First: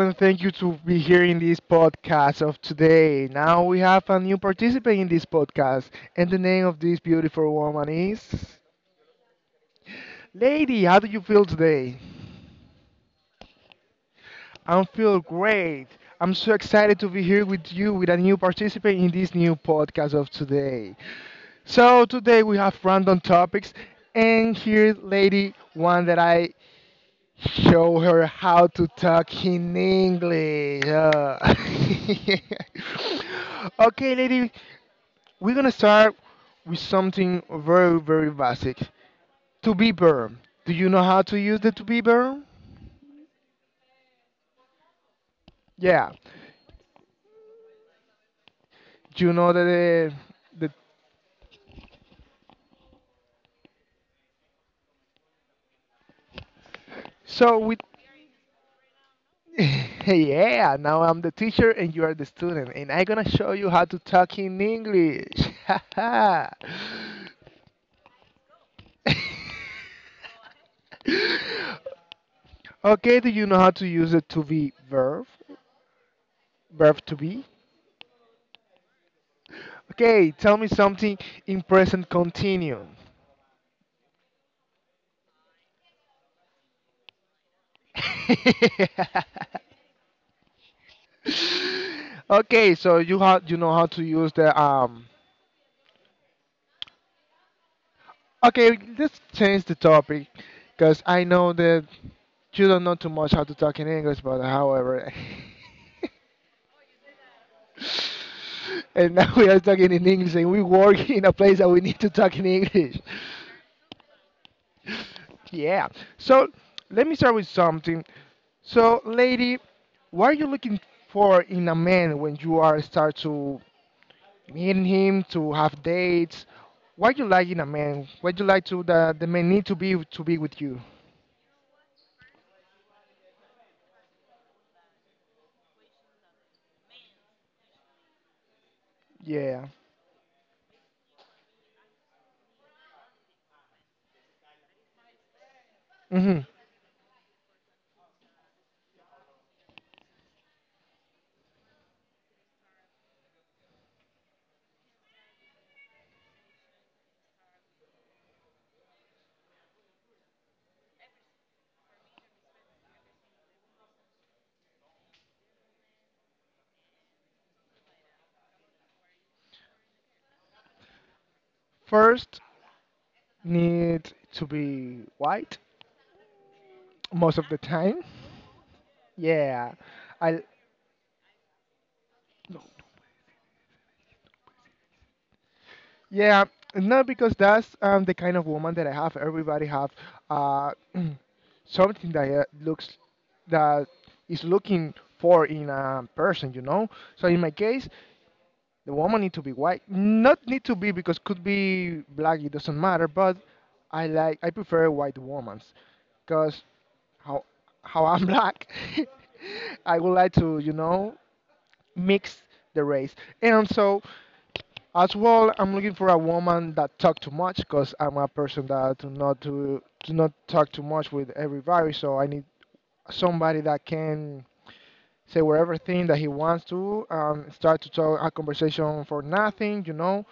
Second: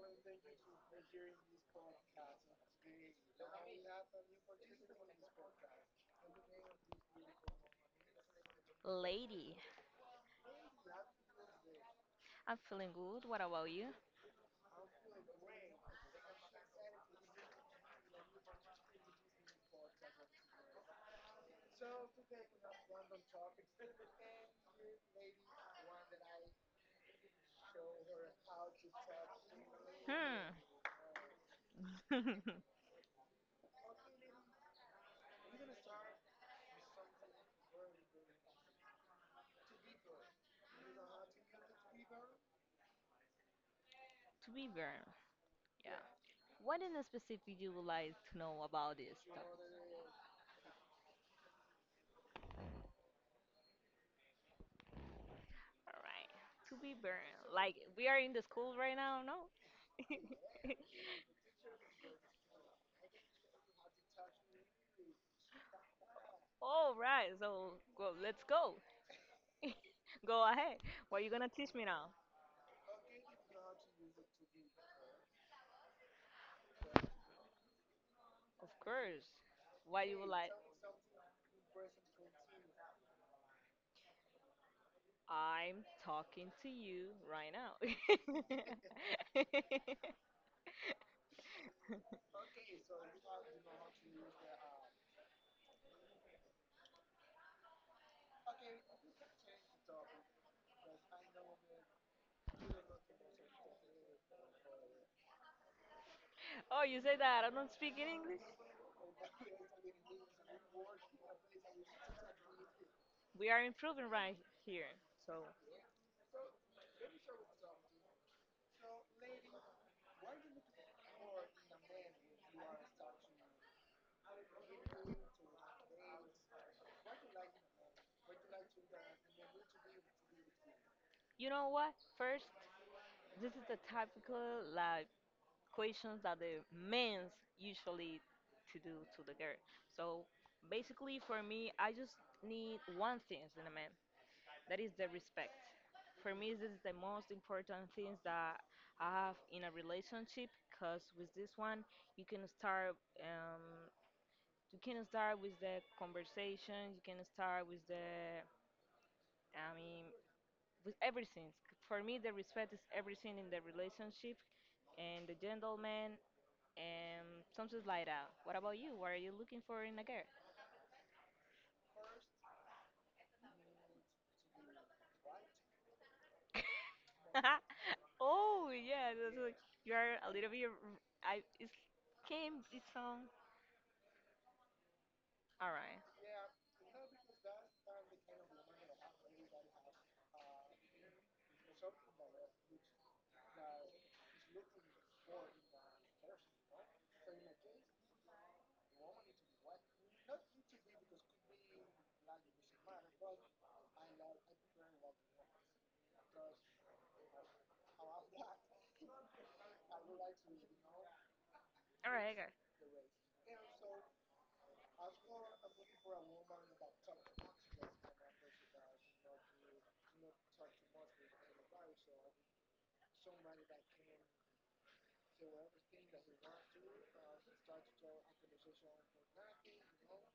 and thank you to be here in this podcast of today. Now we have a new participant in this podcast, and the name of this beautiful woman is Lady, Lady. How do you feel today? I'm feeling good. What about you? I feel great. I'm so excited to be here with you with a new participant in this new podcast of today. So today we have random topics and here lady one that I show her how to talk in Hmm. English. Okay, lady, we're gonna start with something very, very basic. To be burn. Do you know how to use the to be burn? To be burned. Yeah. Yeah, What in specific you would like to know about this? you know that the All right. To be burned. so we. Like we are in the school right now, no? yeah, now I'm the teacher and you are the student, and I'm gonna show you how to talk in English. All right. So go. Let's go. Go ahead. What you gonna teach me now? Okay, do you know how to use it to be verb? Verb to be? Of course. What you would Okay, like? tell me something in present continuum. I'm talking to you right now. okay, so you how you know how to use the. Okay, let's change the topic, because I know that you don't know too much how to talk in English, but however, Oh, you say that I don't speak in English? and now we are talking in English, and we work in a place that we need to talk in English. We are improving right here. Yeah. So let me start with something. So, lady, what are you looking for in a man when you are start to meet him, to have dates? What you like in a man? What you like to the man need to be with you? You know what? First, this is the typical like questions that the men's usually to do to the girl. Yeah. So basically, for me, I just need one thing in a man. That is the respect. For Hmm. me, this is the most important things that I have in a relationship. Cause with this one, you can start. You can start with the conversation. You can start with the, I mean, with everything. For me, the respect is everything in the relationship and the gentleman and something like that. What about you? What are you looking for in a girl? First, need to be white most of the time. Oh yeah, that's like, Yeah. you are a I. little bit. R- I it came. It sound all right. Yeah, no, because that's the kind of woman that I have. Everybody have uh, something that looks that is looking for in a person, you know. So in my case, the woman need to be white. Not need to be because could be black. It doesn't matter. But I prefer white women because how how I'm black, I would like to you know All right, mix guys. the race. And so as well, I'm looking for a woman that talk too much because I'm a person that do not to do not talk too much with everybody. So I need somebody that can say whatever thing that he wants to start to talk a conversation for nothing. You know,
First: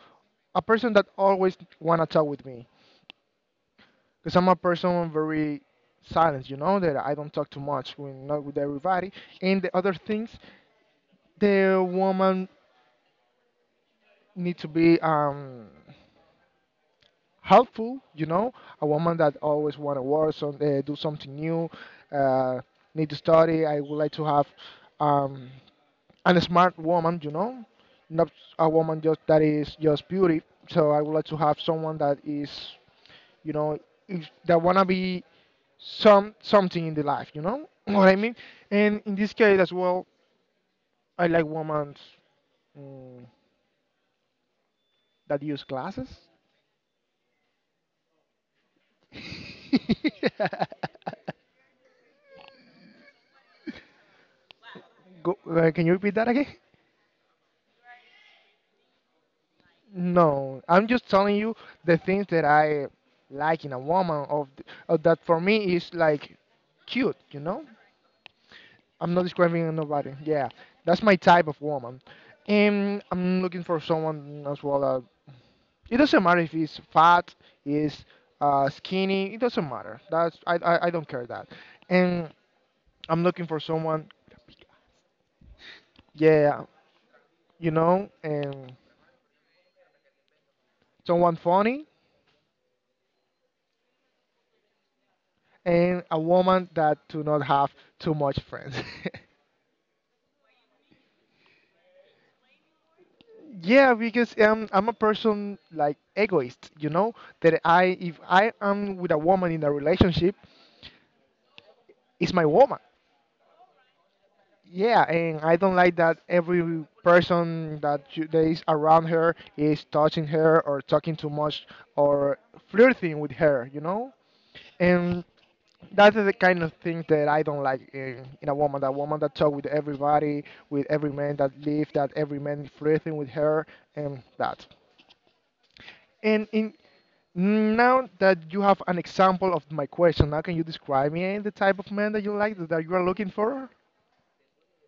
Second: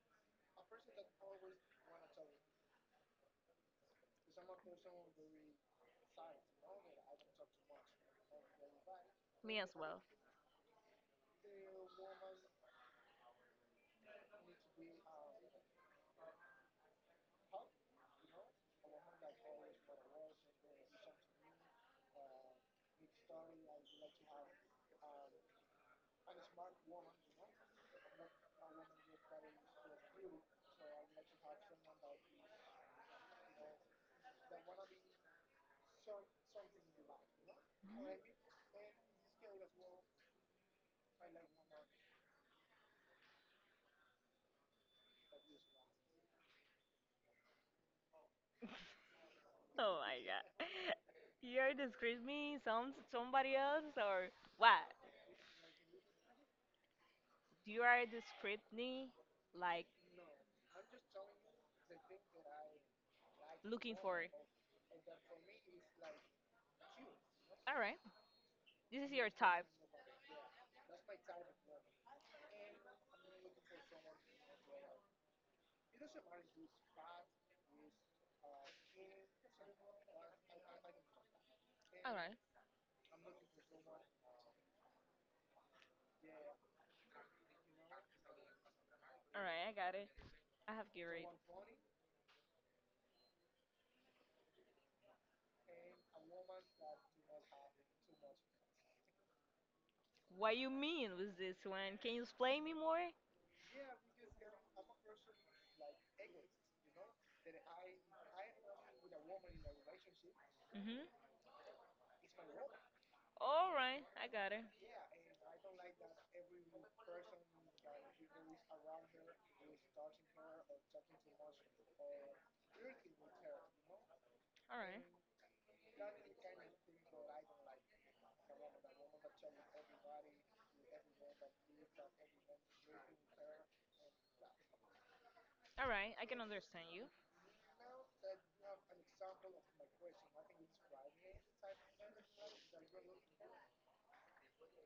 a person that always wanna talk with me because I'm a person very silent. You know that I don't talk too much when not with everybody. Me And as the other well. things, the woman need to be helpful, you know, a woman that always want to work, so, do something new, uh, need to study. I would like to have um, a smart woman, you know, not a woman just that is just beauty. So I would like to have someone that is, you know, that wanna be something in the life, you know what I mean. And in this case as well, I like women mm, that use glasses. Oh my god. You're describing me somebody else or what? Go, can you repeat that again? You are describing me like No, I'm just telling you the things that I like in a looking for. woman of that for me is like cute, you know? All right. This is I'm not your type. describing nobody. Yeah, that's my type of woman. And I'm looking for someone as well. It doesn't matter if he's fat, is skinny. It doesn't matter. That's I don't care that. All And right. I'm looking for someone. Yeah, you know, and All right, I got it. I have Garrett. someone funny and a woman that do not have too much friends. What you mean with this one? Can you explain me more? Yeah, because I'm a person like egoist, you know, that I if I am with a woman in a relationship, Mhm. it's my woman. All right, I got it. Yeah, and I don't like that every person that you, that is around her is touching her or talking too much or flirting with her, you know, All right, and that's the kind of thing that I don't like in a woman. That woman that talk with everybody, with every man that live, that every man flirting with her, and that. all right, I can And in understand you. now that you have an example of my question, now can you describe me the type of man that you like, that you are looking for?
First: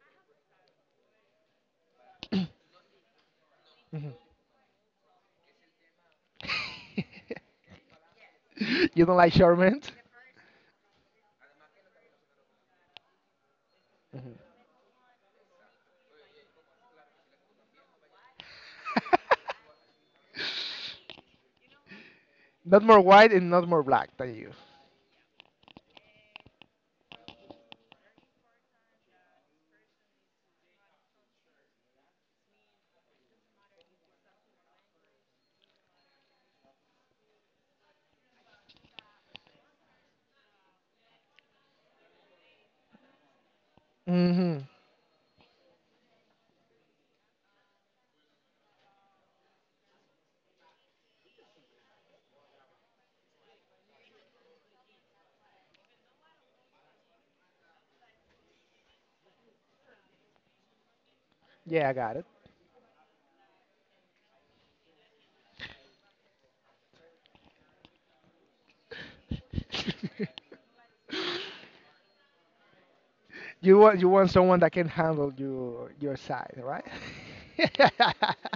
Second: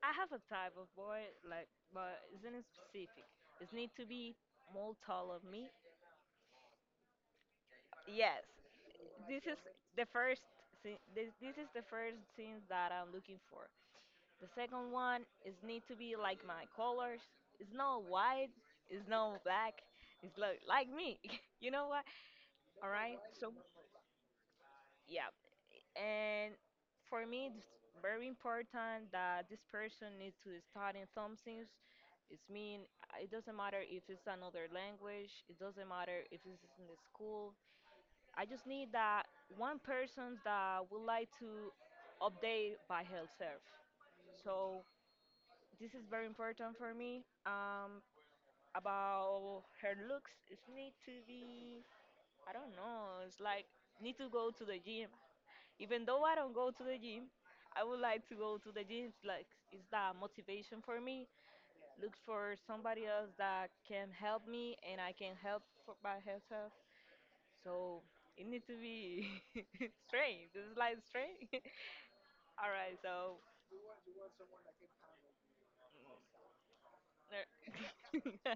I have a type of boy, like, but isn't specific. It need to Mhm. be more tall of me. Yes, you don't like this short is men? the first. This is the first thing that I'm looking for. Mhm. The second one is need to be like my colors. It's not white. It's not black. It's like me. You know what? Not All more right. white and So not more black than you. yeah, and for me, it's very important that this person needs to start in something. It's mean, it doesn't matter if it's another language. It doesn't matter if it's in the school. I just need that one person that would like to update by herself. Hmm. So this is very important for me. About her looks, it need to be. I don't know. It's like need to go to the gym. Even though I don't go to the gym, I would like to go to the gym. It's like it's the motivation for me. Yeah, I Look got it. for somebody else that can help me, and I can help for by myself. So it needs to be strength. This is like strength. All right, so. You want someone that can handle your side, right? Yeah,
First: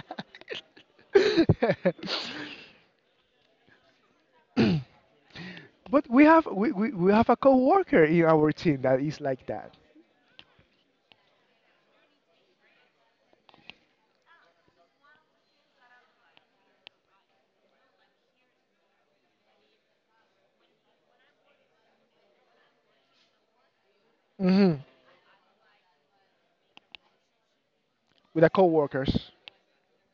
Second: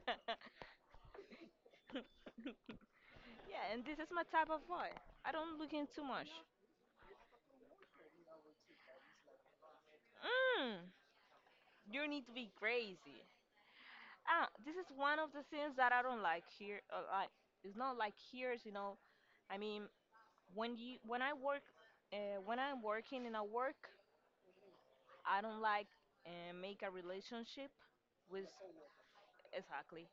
and this is my type of boy. I don't look in too but we much. have we, we, we have a coworker in our team that is like that. Mm, you need to be crazy. Ah, this is one of the things that I don't like here. Like, it's not like here. I mean, when you when I work, when I'm working in a work, Hmm. I don't like make a relationship With with, the coworkers. exactly.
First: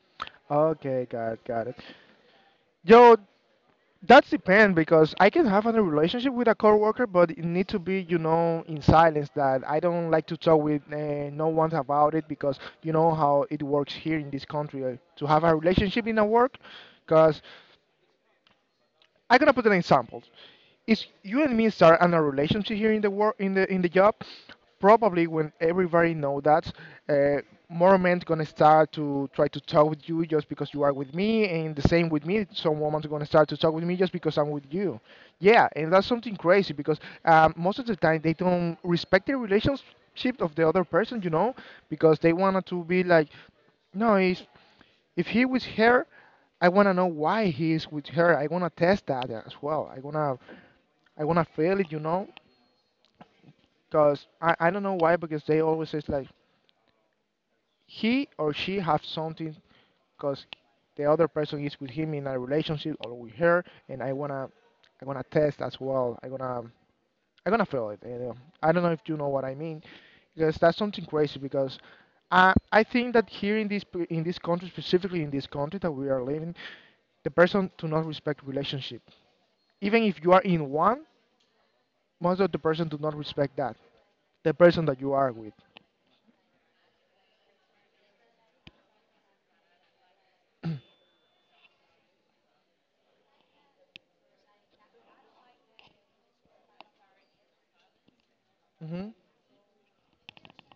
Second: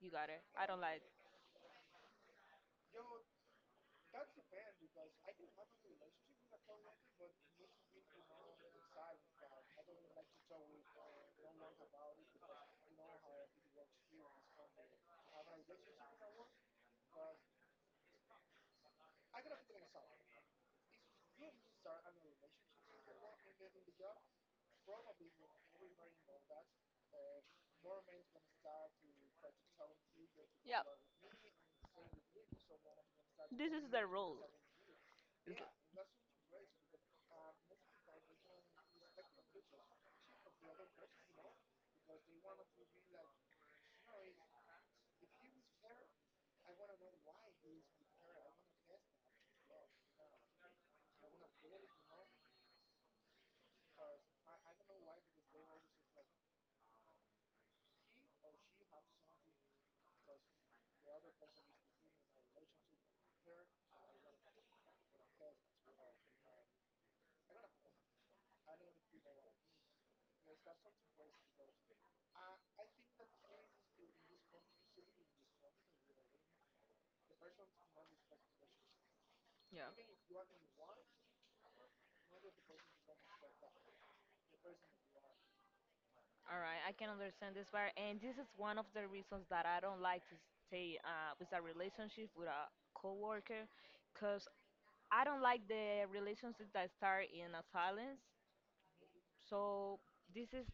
You got it. I don't like. Okay, got it, got it. Yo, that's depend because I can have a relationship with a coworker, but it need to be, you know, in silence. That I don't like to talk with no one about it because you know how it works here in this country to have a relationship in a work, because I'm gonna put an example. If you and me start in a relationship here in the work in the job, probably when everybody know that, uh, more men gonna start to try to talk with you just because Yeah. you are with me, and the same with me. Some women's gonna start to This talk with is me the just because rule. I'm with you. Yeah, and that's something crazy because most of the time they don't respect the relationship of the other person, you know, because they wanted to be like no, it's if he with her, I wanna know why he is with her. I wanna test that as well. I wanna feel it, you know, because I don't know why because they always says like he or she have something because the other person is with him in a relationship or with her, and I wanna test as well. I wanna feel it. You know? I don't know if you know what I mean because that's something crazy because. I think that here in this in this country specifically in this country that we are living the person do not respect relationship. Yeah. Even if you are in one, most of the person do not respect that the person that you are with. All right, I can understand this part, and this is one of the reasons that I don't like to stay with a relationship with a coworker, cause I don't like the relationships that start in a silence. Hmm. So this is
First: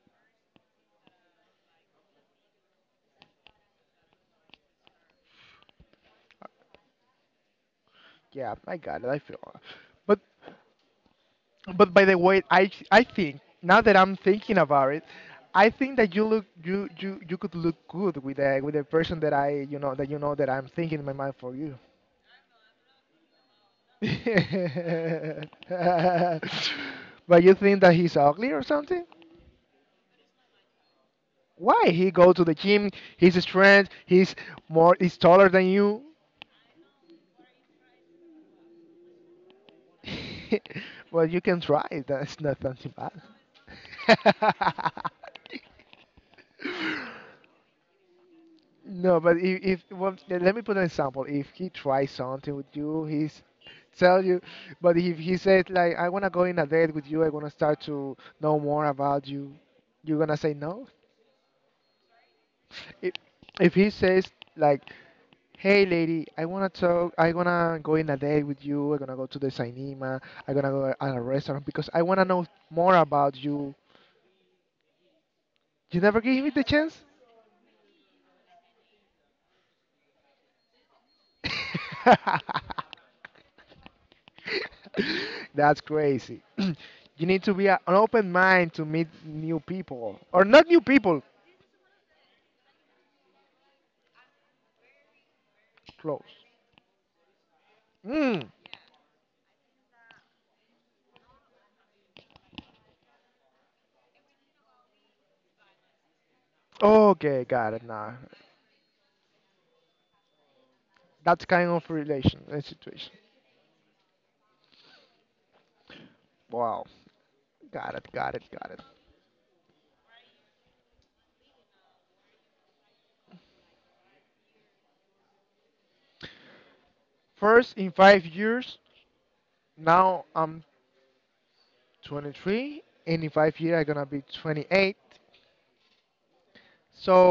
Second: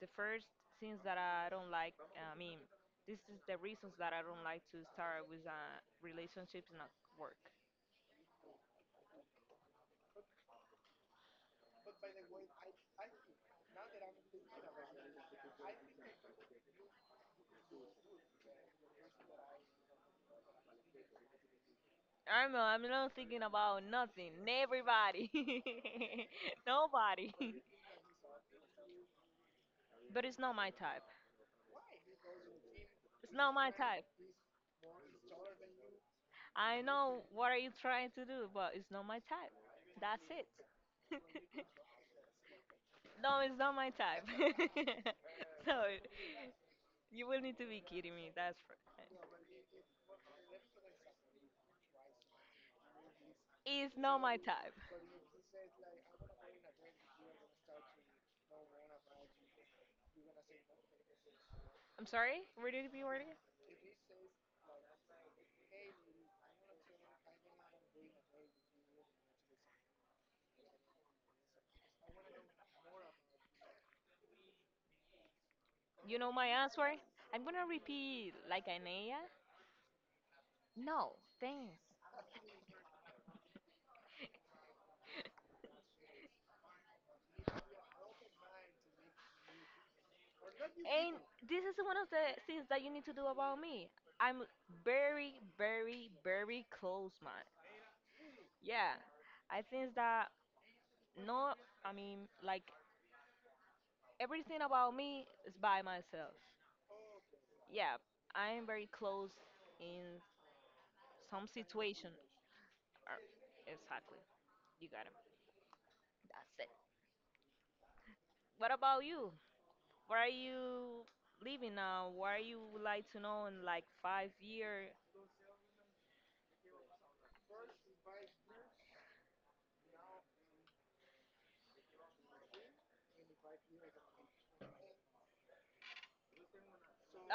the first things that I don't like. I mean, this is the reasons that I don't like to start with a relationship not work. Yeah, I got it. I feel. But but by the way, I think now that I'm thinking about it, I think that you could look good with a person that I you know that I'm thinking in my mind for you. I'm not thinking about nothing. Everybody, nobody. but you think that he's ugly or something? But it's not my type. Why he go to the gym? It's He's not my strength. type. He's more. He's taller than you. I know what are you trying to do, but it's not my type. That's it. well, you can try. That's not something bad. No, it's not my type. So you will need to be kidding me. That's right. no, but if well, let me put an example. If he tries something with you, he's It's not tell my you. type. But if he says like, I wanna go in a date with you. I wanna start to know more about you. You're gonna say no. I'm sorry? Ready to be if, word. if he says like, hey lady, I want to talk. I want to go in a date with you. I'm going to go to the cinema. I'm going to go at a restaurant because I want to know more about you. You You never know give my me the answer? chance. I'm gonna repeat like Anaya. No, thanks. that's crazy. You need to be an open mind to meet new people or not new And people this is one of the things that you need to do about me. I'm very, very, close very close minded. mm. Yeah. I think that no, I mean like everything about me is by myself. Okay, got it Yeah. now. I'm very close in some That's kind of situation. relation situation. Uh, Exactly. You got him. That's it. Wow. Got it, got it, What got it. about you? Where are you living now? Where are you would like to know in like 5 years? First, in 5 years, now I'm 23, and in 5 years, I'm gonna be 28.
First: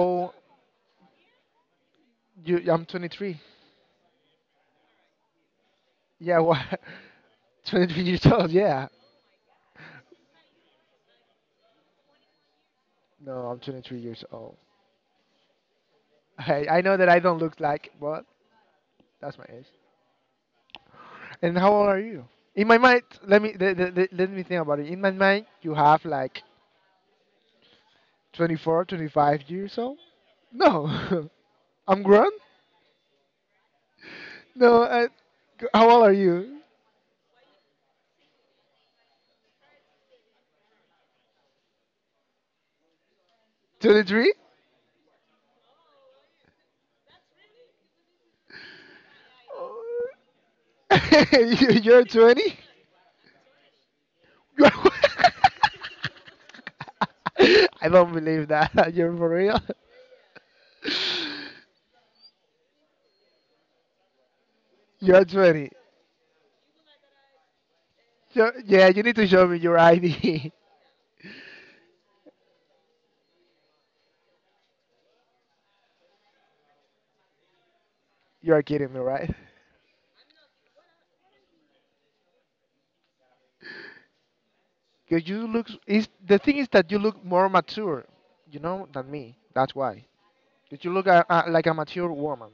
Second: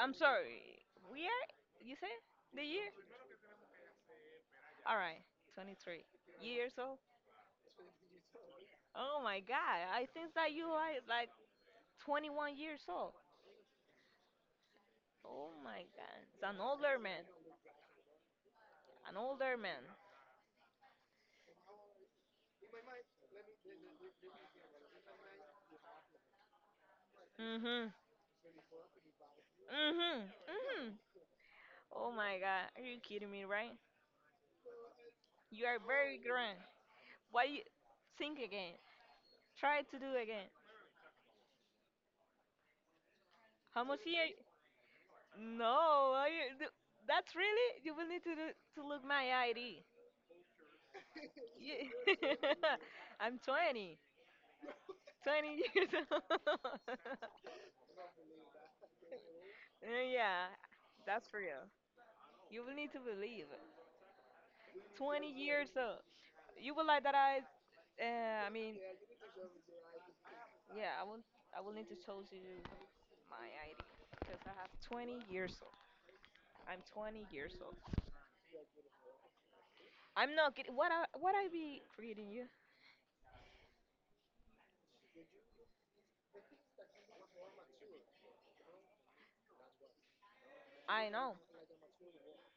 I'm sorry, we are, you say you, the I'm year? 23. All right, 23 Yeah, what? years old. 23 years old, yeah. Oh my God, I think that you are like 21 years old. No, I'm 23 years old. Oh my God, it's an I know older that I man, don't look like, but an that's my older age. man. And how old are you? In my mind, let me let, let, let let me think about it. In my mind, you have like Mm-hmm, 24, 25 years old. mm-hmm, mm-hmm. No, I'm Oh grown. my God, are you kidding me, right? No, I, You are how old are very grand. you? Why you think again? Try to do again. How much year? 23? No, th- that's really you will need to do, to look my ID. You- You're 20? I'm 20, 20 years old. I don't believe that. You're for real? Yeah, that's real. You will need to believe. You're 20 years 20. old. You will like that I So, mean, yeah, you need to show me your ID. yeah, I will need to show you my ID because I have 20 years old. I'm 20 years old. You're kidding me, right? I'm not kidding. What I be creating you? Because you look. Is the thing is that you look more mature, you know, than me. That's why. That you I look know. Like a mature woman.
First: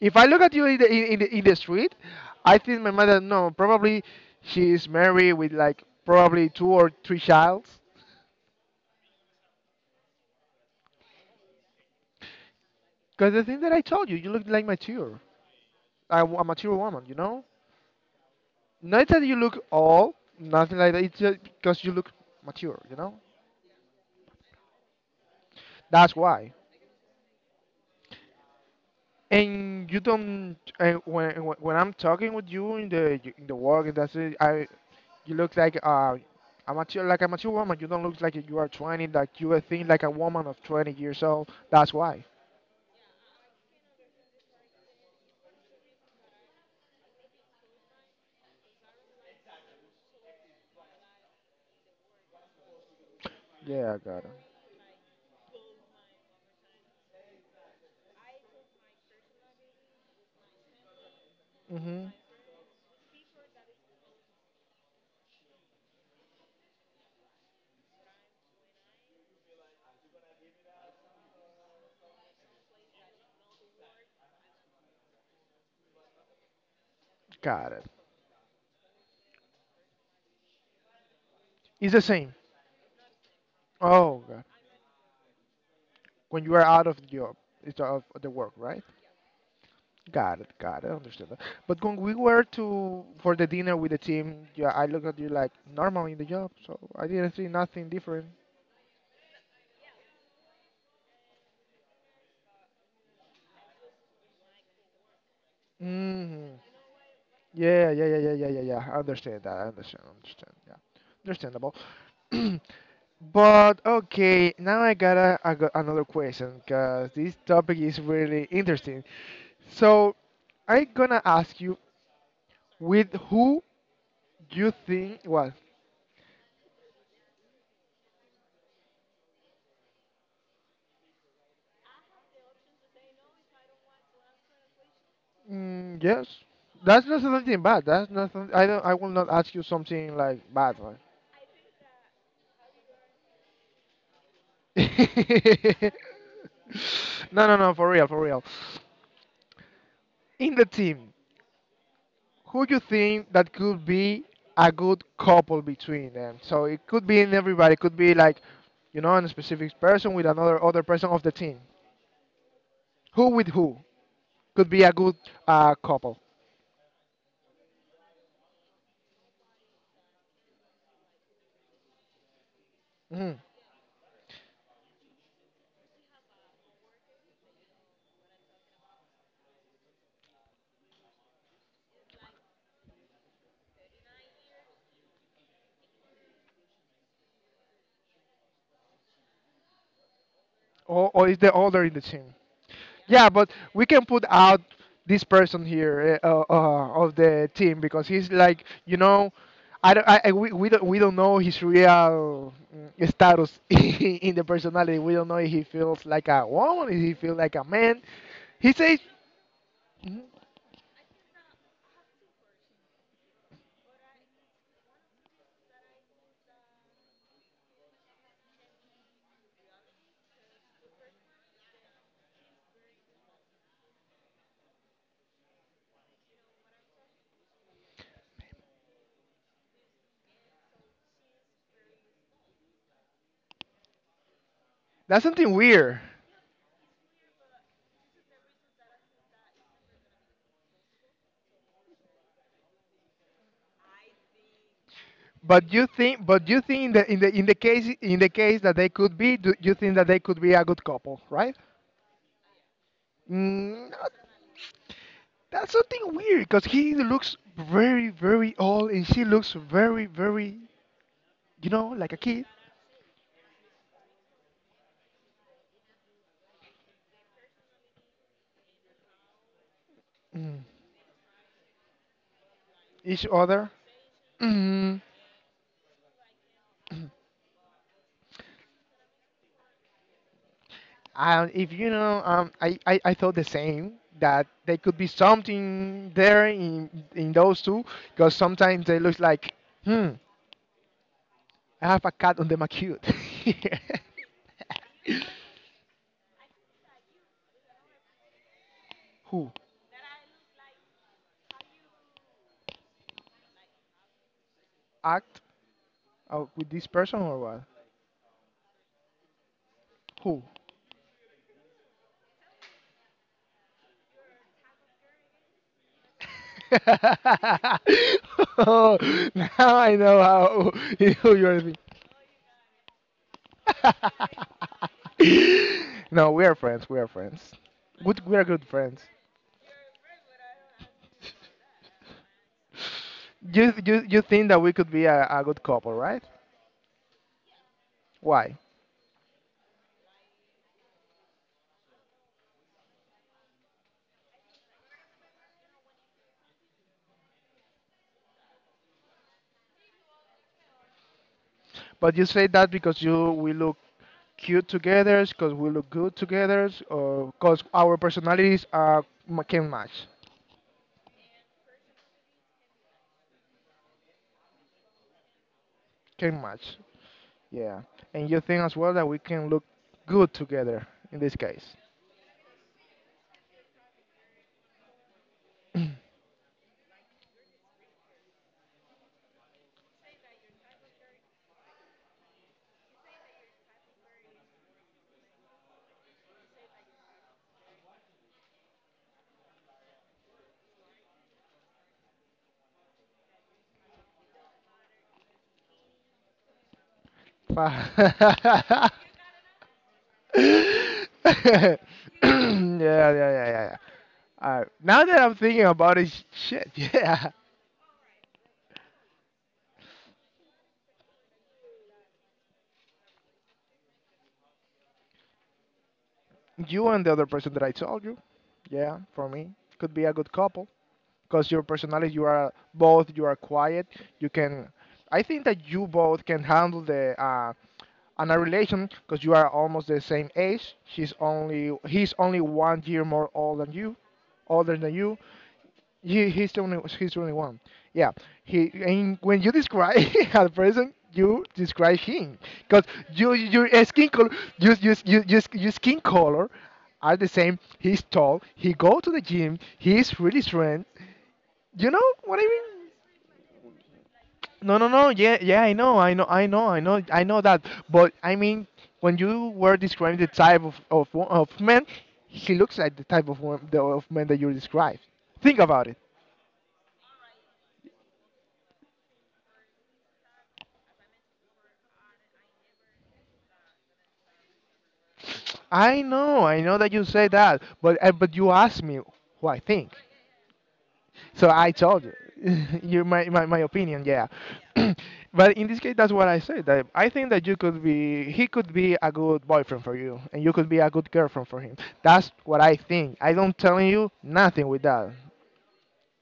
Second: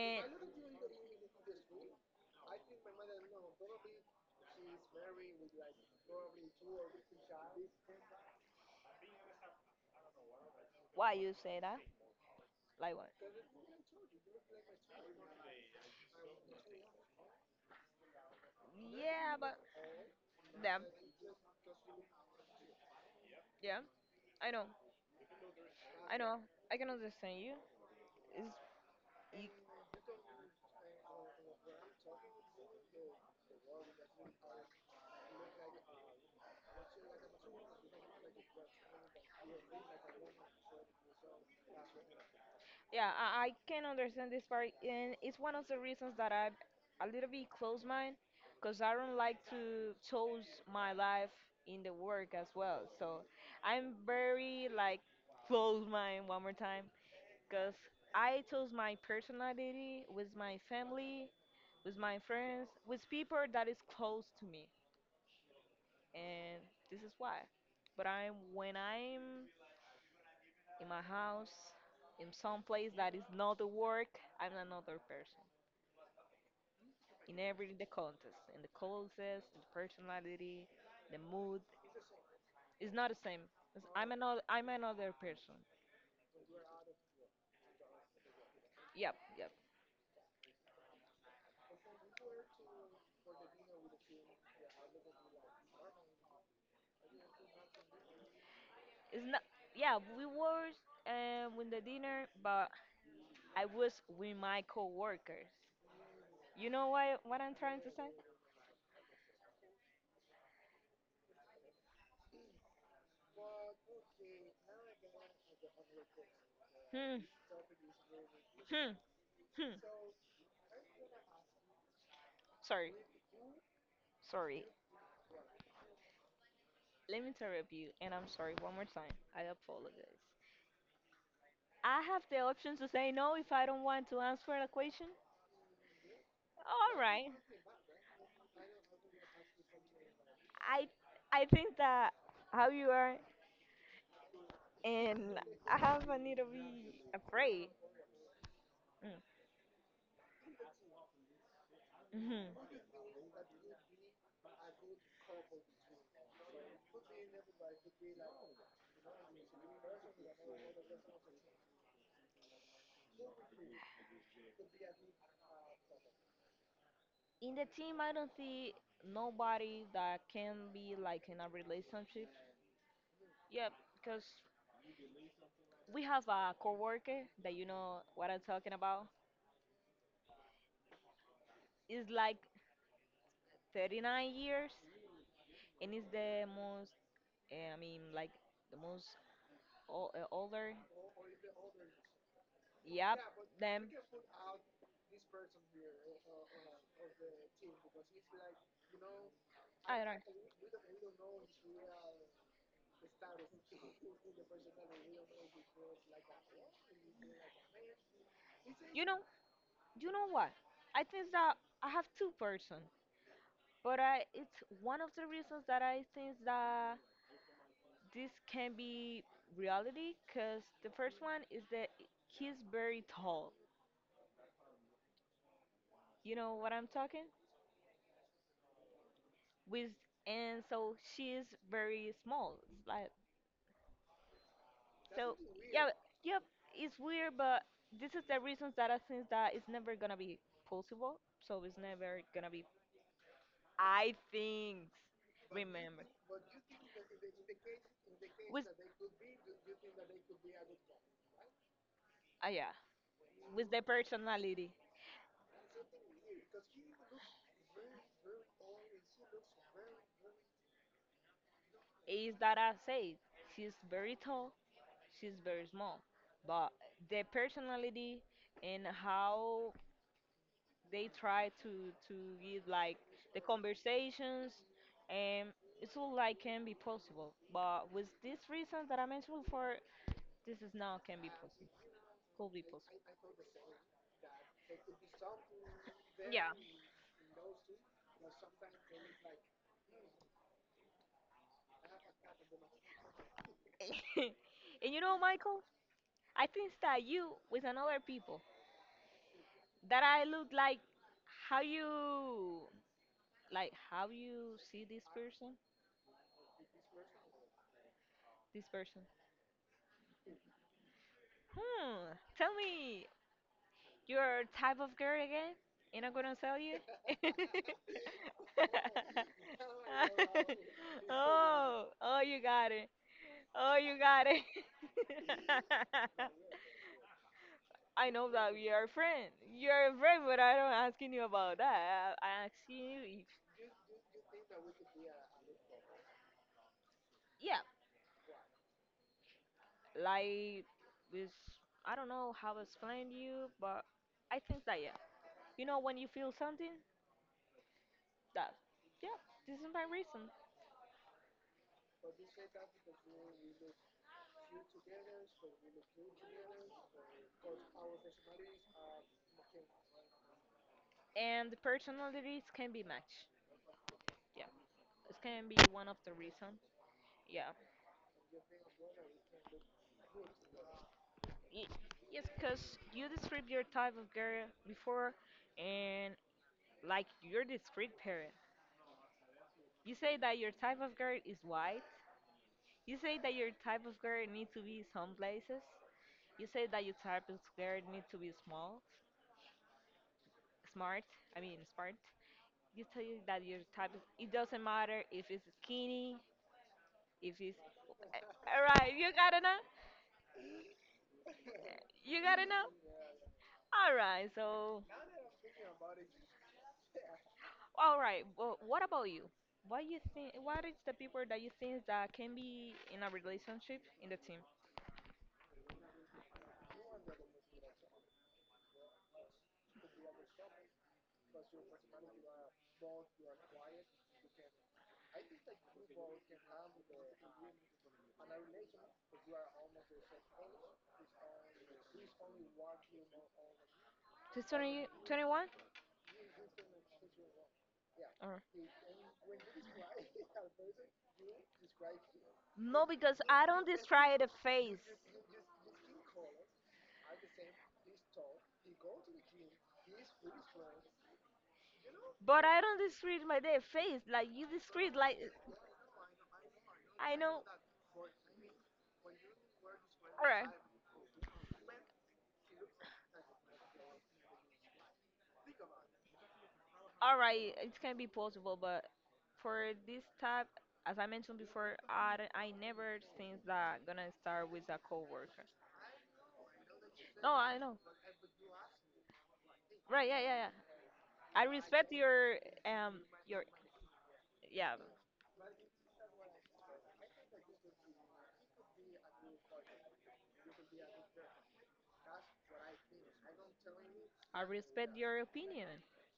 If I look at you in the street, I think my mother no. Probably she is married with like probably two or three childs. why you say that? Like what? Because the thing that I told you, you look like mature, a mature woman, you know? Not that you Yeah, but look old, nothing damn, like that. It's just because you look mature, you know? yeah, I know, That's I know, why. I can understand you. It's, you And you don't. And when I'm talking with you in the work, and that's it. I you look like a mature like a mature woman. You don't look like you are 20. Like you are think like a woman of 20 years old. That's why. yeah, I can understand this part, and it's one of the reasons that I'm a little bit close mind, because I don't like to choose my life in the work as well. So I'm Yeah, I got it. very like close mind one more time, because I chose my personality with my family, with Hmm. my friends, with people that is close to me and this is why. But I'm when I'm in my house, in some place that is not the work, I'm another person. In Got every it. the context, in the clothes, the personality, the mood, It's the same. it's not the same. It's- I'm Oh another God. I'm another person. When you are out of the job, it's out of the work, right? Yep, yep. Got it, understood that. But when we were to for the dinner with the team, yeah, I look at you like normal in the job, so I didn't see nothing different. It's not. Yeah, we were with the dinner, but I was with my coworkers. Hmm. You know why? What I'm trying Yeah, to yeah, say? yeah, yeah, yeah, yeah, yeah, I understand that. I understand, understand. Yeah, understandable. But okay, now I got another question because Hmm, this topic is really hmm, interesting. hmm. So I'm gonna ask you, Sorry, with who sorry. you think was. Let me interrupt you, and I'm sorry one more time. I apologize. I have the option to say no if I don't want to answer the question. Mm, yes, All that's not right. something bad. That's nothing. I don't. I will not ask you something like bad, I right? I think that how you are and I have a need to be No, no, afraid. no. For real, for real. In the team, Mm-hmm. who you think that could be a good couple between them? So it could be in everybody. It could be like, you know, a specific person with another other person of the team. Who with who could be a good couple? In the team, I don't see nobody that can be like in a relationship. Mm. Yeah, because we have a coworker that you know what I'm talking about. It's like 39 years, and it's the most and I mean like the most older. Or is the other in the team? Yep, Yeah, but we them. can put out this person here of the team because he's like, you know, I, I don't- don't I know. we don't know his real status in the personality. We don't know if he feels like a woman, if he feels like a man. He says, You know, you "Mm, know what? I think that I have two person, but I it's one of the reasons that I think that this can be reality, cause the first one is that he's very tall. You know what I'm talking? With And so she is very small, like that's that's so something really, yeah, weird." weird. Yeah, it's weird, but this is the reasons that I think that it's never gonna be possible. So it's never gonna be. I think. Remember. With but you think that in the case that they could be, do you think that they could be a good couple, right? Ah, yeah, with the Mm. personality That's something weird because he looks very, very old and she looks very, very, you know, like a is kid. that I say she's very tall, she's very small, but the personality and how Mm. they try to give like Each the other. conversations, Mm. and it's all like can be possible, but with this reason that I mentioned before, this is now can be possible. If you know, um, Could be I, I, possible. I thought the same, that there could be something there Yeah. In those two because sometimes they look like, hmm, I have a cat on the macute. And you know, Michael, I think that you with another people Who that I look like how you, like how you see this act person. out with this person or what? This person, Who? hmm tell me your type of girl again, and I'm gonna tell you. Oh, now I know how who you are Oh, oh, you got it. Oh, you got it. thinking. No, we are friends. We are friends. I Good, know we are that good we are friends. friends. You're a friend, but I don't asking you about that. I asking you if, You think that we could be a good couple, right? yeah, Why? like, is, I don't know how to explain you, but I think that, yeah. You know, when you feel something, that, yeah, this is my reason. But you say that because you we look cute together, because we look good together, or because our personalities are ma- can match, And the personalities can be matched. Yeah, this can be one of the can reason. match. Yeah. Yeah, and you think as well that we can look good together in this Y- case. Yes, because you describe your type of girl before, and like you your discreet parent. You say that your type of girl is white. You say that your type of girl need to be some places. You say that your type of girl need to be small, smart. I mean smart. You say that your type is. It doesn't matter if it's skinny, if it's. Five. All Yeah, right, you gotta know. yeah, You gotta know. yeah, yeah, yeah. All right, All right. so. Now that I'm thinking about it, shit, yeah. All right. Well, what about you? What you think? What is the people that you think that can be in a relationship in the team? You and the other person that I told you, yeah, for me, could be a good couple. Because your personality, you are both, you are quiet. You can, I think that you both can handle the and a relation because you are almost the same age. She's only he's only 1 year more old than you, To older 20, than you. 21? He's the only one. Yeah, Or he, and when you describe a person, you describe him because no, because you I don't your skin describe color, the you face, you you you your skin color are the same. He's tall. He go to the gym. He's really strong. You know what I but I don't mean? describe my day face like you No, no, describe. no. Like Yeah, yeah. I know. I know. I know. I know. I I know know. that. But I mean, when you were describing the All right, type of, wo- of man, he looks like the type of wo- the, of man that you described. Think about it. all right. It can be possible, but for this type, as I mentioned before, I never think that gonna start with a coworker. I know. I know that you say No, I that. know. But you asked me who I think. Right? Yeah, yeah, yeah. I So I respect told you, your you um my, my, your my opinion, yeah. yeah, But in this case, that's what I said. That I think that you could be, he could be a good boyfriend for you, and you could be a good girlfriend for him. That's what I think. I don't telling you I nothing with respect that. your opinion.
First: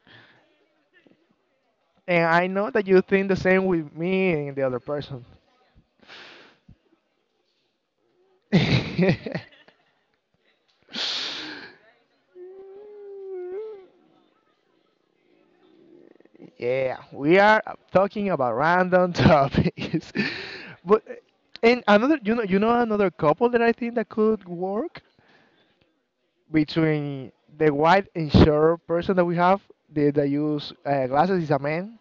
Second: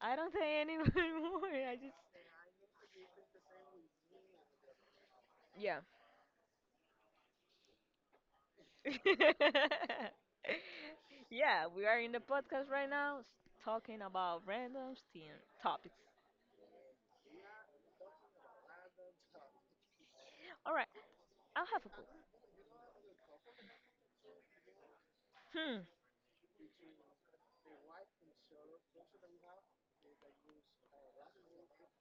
I don't say anything more. I just, And I know that you think the same with me and the other person. yeah. Yeah, we are in the podcast right now talking about random STEAM topics. Yeah, we are talking about random topics. All right, But I'll and have a go. another, you know, you know another couple that I think that could work Hmm. between the white and short person that we have, the, that use glasses is a man,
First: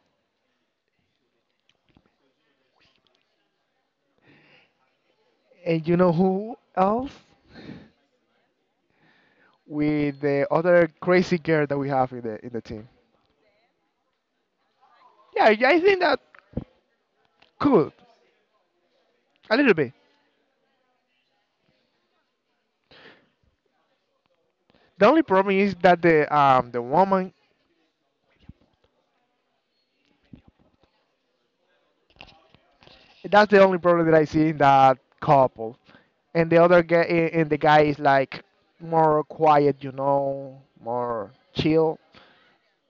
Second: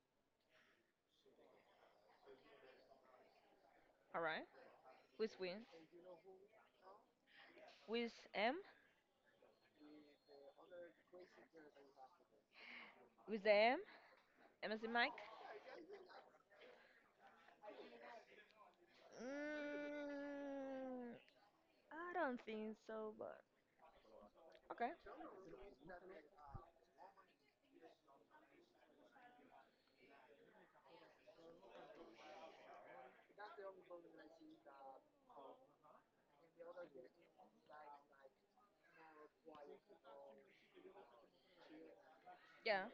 All right. With win? and you know who else, With M? with the other crazy girl that we have in the team. With the M? M as in Mike? Yeah, I think that could a little bit. Mm, I don't think so, but okay. The only problem is that the woman. That's the only problem that I see in that couple. And the other guy, eh, and the guy is like more quiet, you know, more chill. Yeah.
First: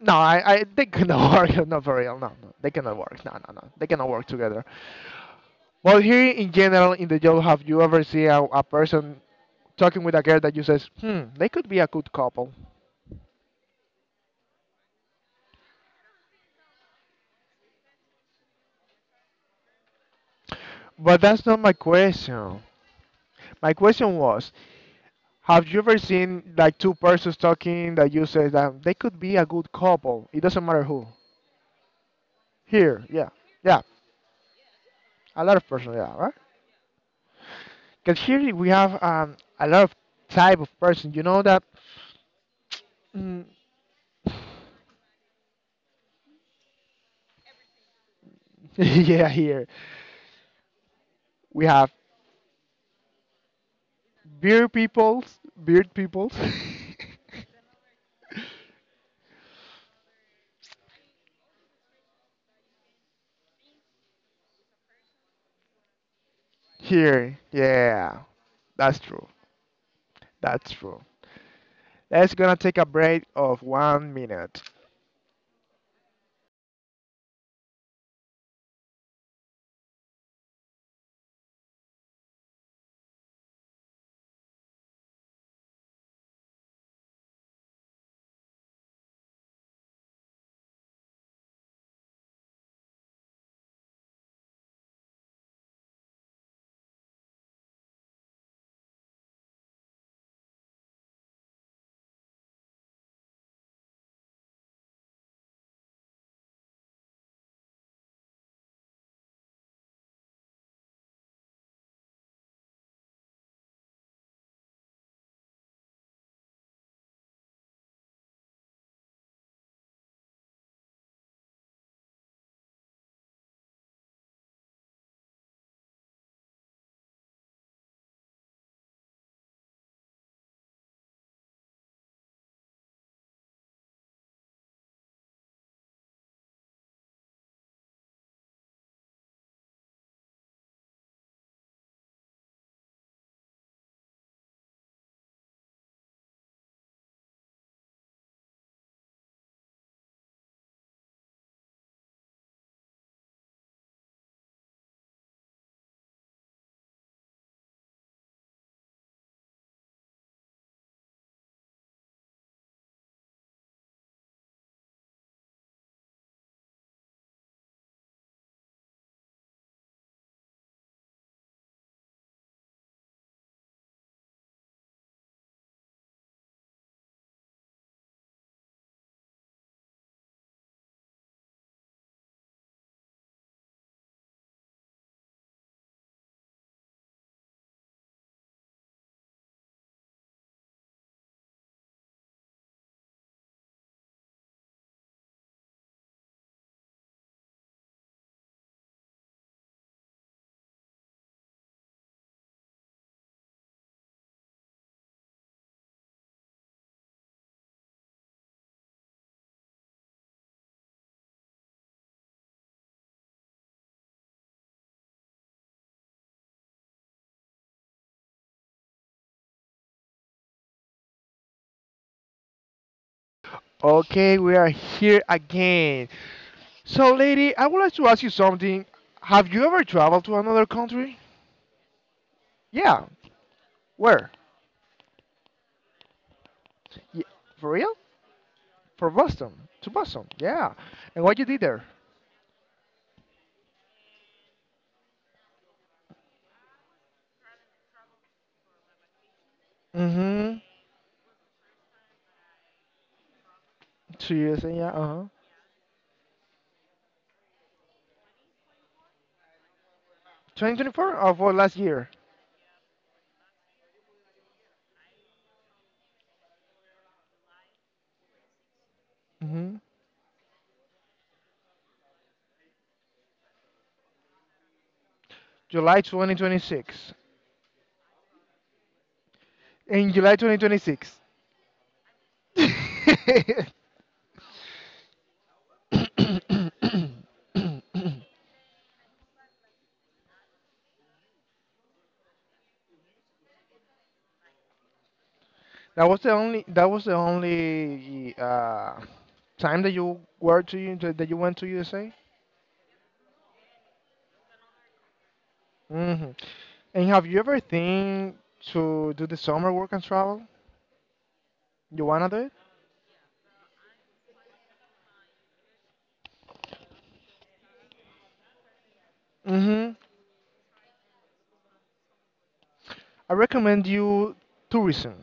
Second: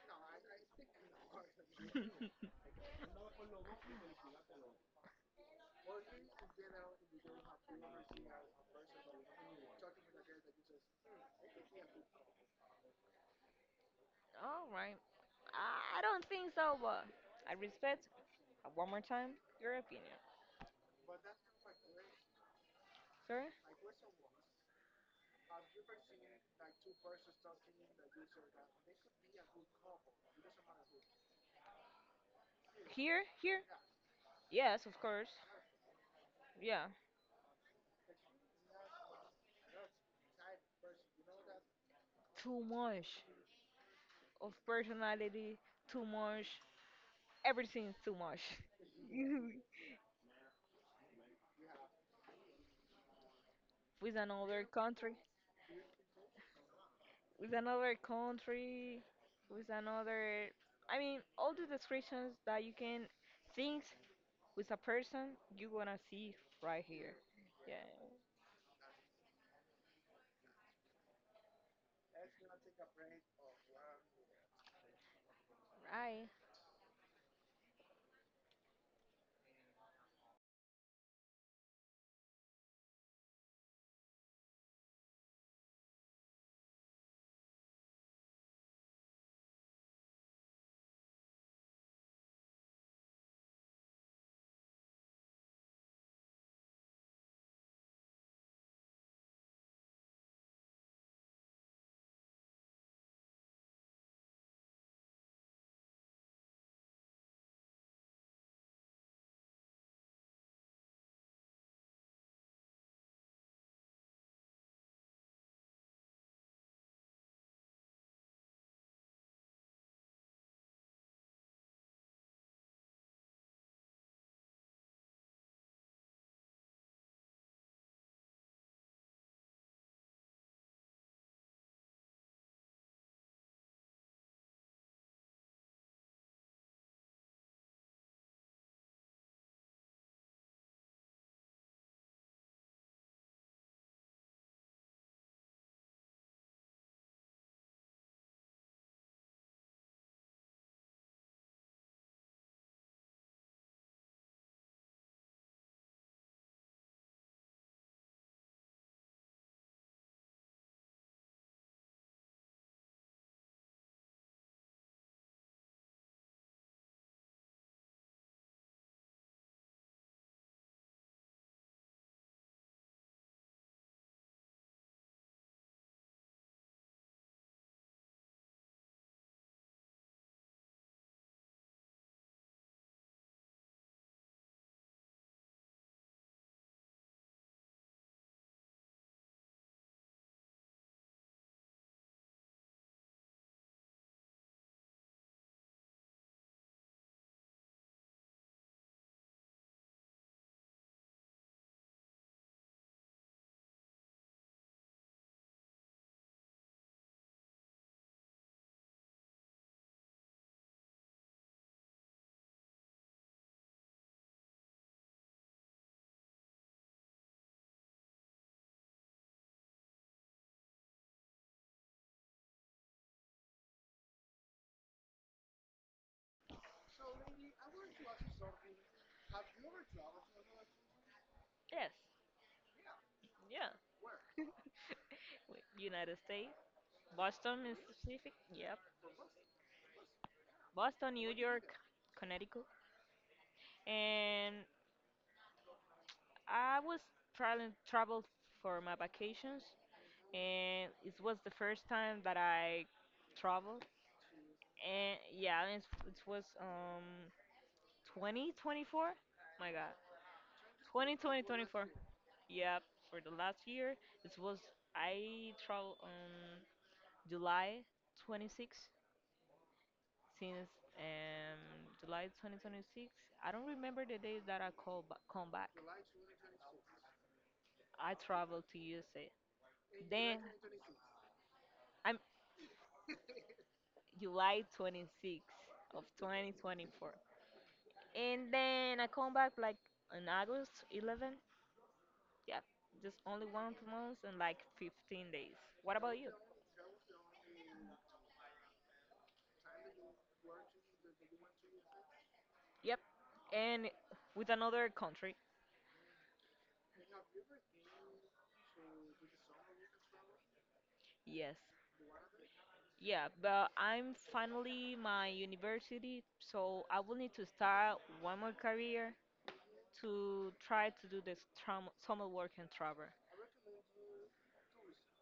No, I they cannot work. Not for real. No, no, they cannot work. No, no, no, they cannot work together. Well, here in general in the job, have you ever seen a person talking with a girl that you says, hmm, they could be a good couple? All right. I don't think so, but I respect, one more time, your opinion. But that's not my question. Sorry? My question was, have you ever seen like two persons talking that you say that they could be a good couple? It doesn't matter who. Here, Here? yeah, Here? yeah, Yes, of course. a lot of person, yeah, right? Yeah. Because here we have a lot of type of person. You know that, Too much mm. of personality, too much. Everything's too much. Yeah. Here we have With another beard country, peoples, beard peoples. with another country, with another. I mean, all the descriptions that you can think with a person, you're gonna see right here. Here, Yeah. yeah, that's true. That's true. Let's gonna take a break of 1 minute. Right. Okay, we are here again. So, lady, I would like to ask you something. Have you ever traveled to another country? Yes. Yeah. Yeah. Where? Wait, United States, Y Boston for in real? specific. Yep. For Boston. To Boston. Yeah. Boston, And New what you did York, there? Connecticut, and I was traveling traveled for my vacations, Mm-hmm. and it was the first time that I traveled, 2 years. Yeah. and Uh-huh. yeah, and it was 2024. My God, 2024 or for last 202024. year? 24. Yeah, for the last year, it was I traveled on July 26 Mm-hmm. since July 2026. I don't remember the days that I call come back. July 2026. I traveled to USA. In July Then 2026. I'm July 26 of 2024. And then I come back like on August 11th. Yeah, just only one month and like 15 days. What That about was you? the only. That was the only time that you were to you that you went to USA. Yep, and with another country. Hmm. And have you ever think to do the summer work and travel? Yes. You wanna do it? Yeah, but I'm finally my university, so I will need to start one more career Hmm. to try to do this summer work and travel. I recommend you tourism.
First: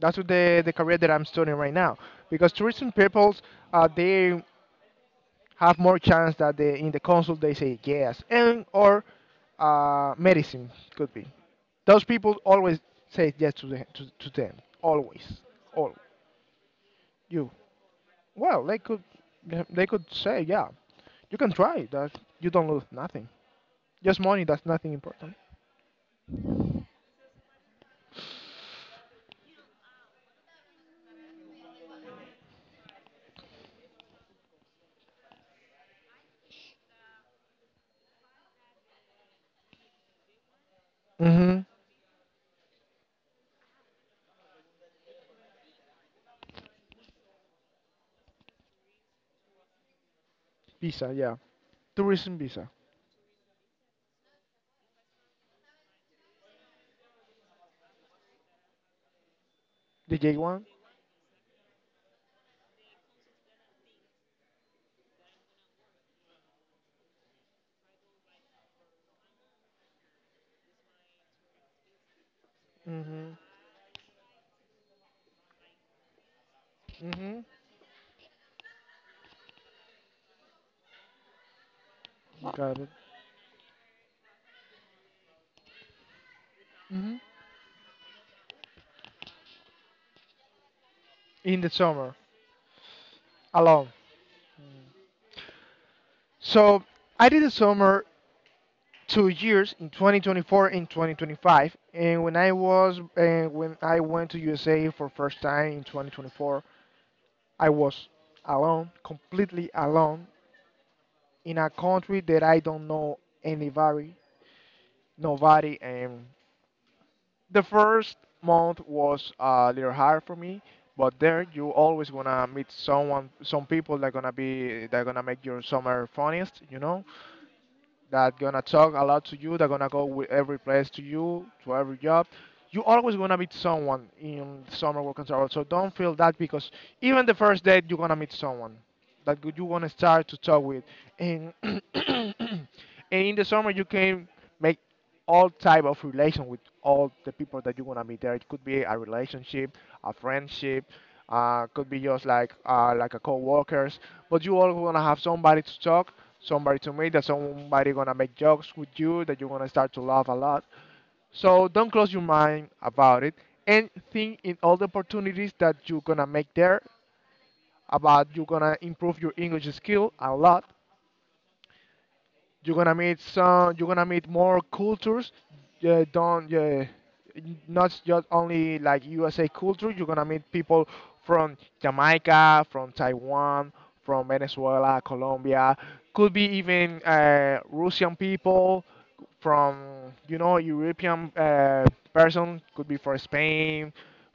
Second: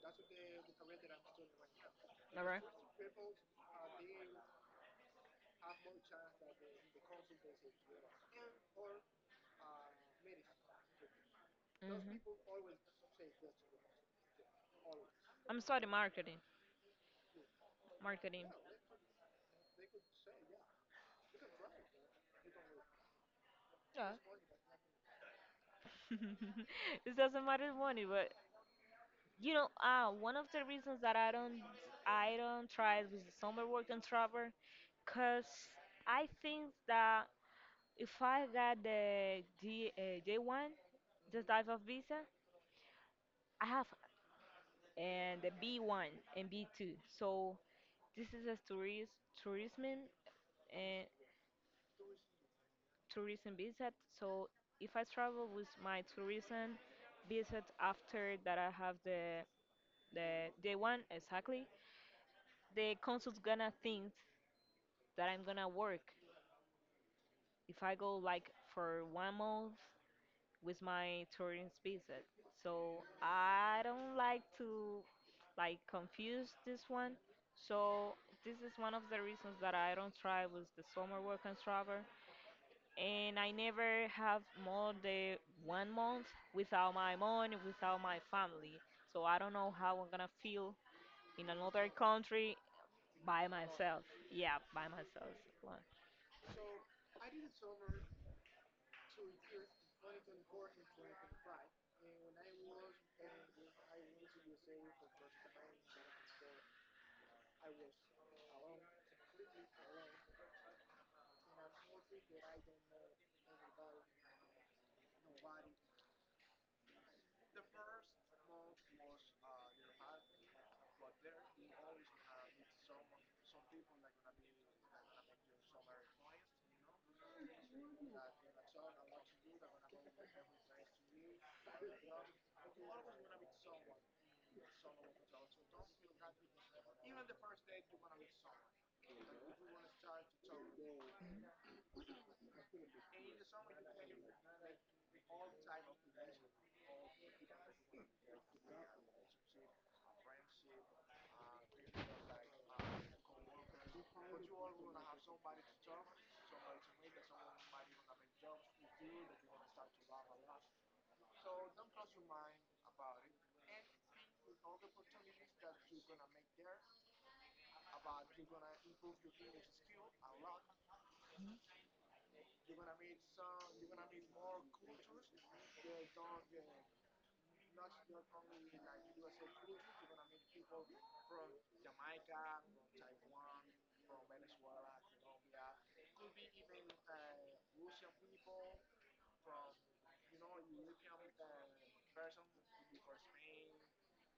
That's what the career that I'm studying right now. All Because right? tourism people, they have more chance that they, in the consul they say yes. And or medicine could be. Those Hmm. people always say yes to, the, to them. Always. I'm sorry, All. marketing. You. Marketing. Well, they could, yeah, they could say, yeah, you can try that. You don't lose nothing. Yeah. Just money. That's nothing important. It doesn't matter money, but one of the reasons that I don't try with the summer work and travel, cause I think that if I got the D J one, the Mm-hmm. type of visa, I have and the B one and B two. So this is a tourist tourism and Visa, yeah. Tourism visa. tourism visa. So if I travel with my tourism visa after that I have the The J the one. day one exactly, the consul's gonna think that I'm gonna work if I go like for one month with my tourism visa. So Mm-hmm. I don't like to like confuse this one. Mm-hmm. So this is one of the reasons that I don't try with the summer work and travel Got it. and I never have more than one month without my Mm-hmm. mom and without my family. So I don't know how I'm gonna feel in In the another summer, country by alone. myself. Yeah, by myself. Like- So I did the summer 2 years in 2024 and 2025, and when I was and when I went to USA for first time in 2024, I was alone, completely alone in a country that I don't know anybody, nobody. And the first month was a little hard for me, but there you always gonna meet someone, some people that gonna be that gonna make your summer funniest, you know, that gonna talk a lot to you, that gonna go with every place to you, to every job. You always gonna meet someone in summer work and travel, so don't feel that because even the first date you're gonna meet someone that good you wanna start to talk with, and and in the summer you can make all type of relation with all the people that you wanna meet there. It could be a relationship, a friendship, could be just like a co-workers, but you always wanna have somebody to talk, somebody to meet, that somebody gonna make jokes with you, that you're gonna start to laugh a lot. So don't close your mind about it and think in all the opportunities that you're gonna make there, about you're gonna improve your english skill a lot. You're gonna meet some. You're gonna meet more cultures. Yeah, don't, yeah, n- not just only like USA culture. You're gonna meet people from Jamaica, from Taiwan, from Venezuela, Colombia. Could be even Russian people from you know European person. Could be from Spain,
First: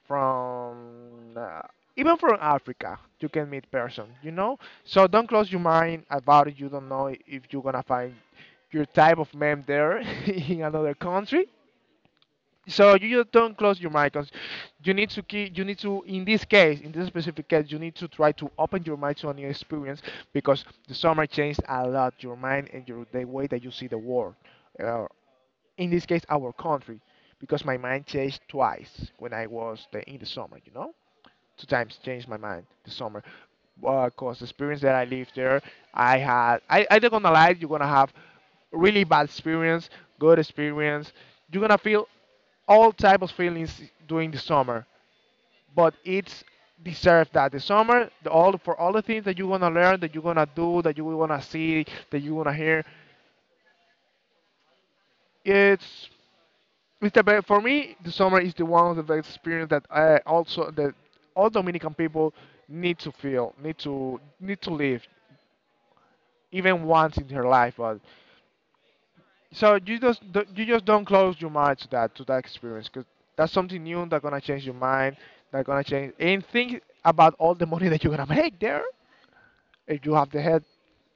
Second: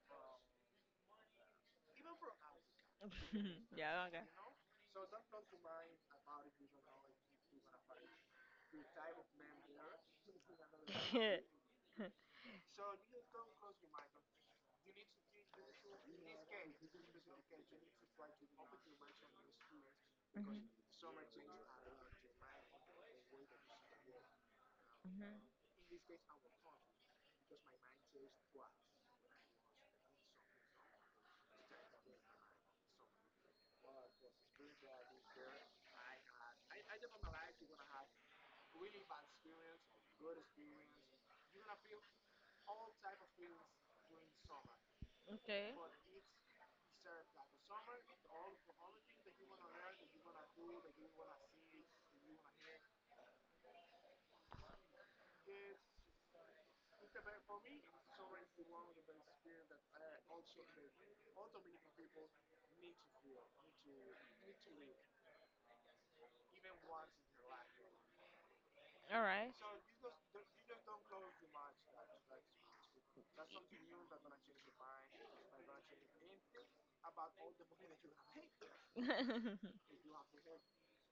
from even from Africa. You can meet yeah, person. You know, so don't close your mind about it. You don't know if you're gonna find your type of man there in another okay. country. So you just don't close your mind 'cause you need to keep. You need to, in this case, in this specific case, you need to try to open your mind to a new experience because Mhm, the summer changed a lot your mind and your the way that you see the world. Uh, mhm. in this case, our country, because my mind changed twice when I was the, in the summer. You know, two times changed my mind this summer because the experience that I lived there, I had, I don't gonna lie, you're gonna have really bad experience, good experience. You're gonna feel all type of feelings during the summer, Okay, but it's deserved that the summer, all for all the things that you're gonna learn, that you're gonna do, that you're gonna see, that you're gonna hear, it's It's the best for me. The summer is the one of the best experience that I also that all Dominican people need to feel, need to live, even once in their life. But all right. so you just you just don't close your mind to that experience because that's something new that's gonna change your mind, that's gonna change and think about all the money that you're gonna make there. If you have the head,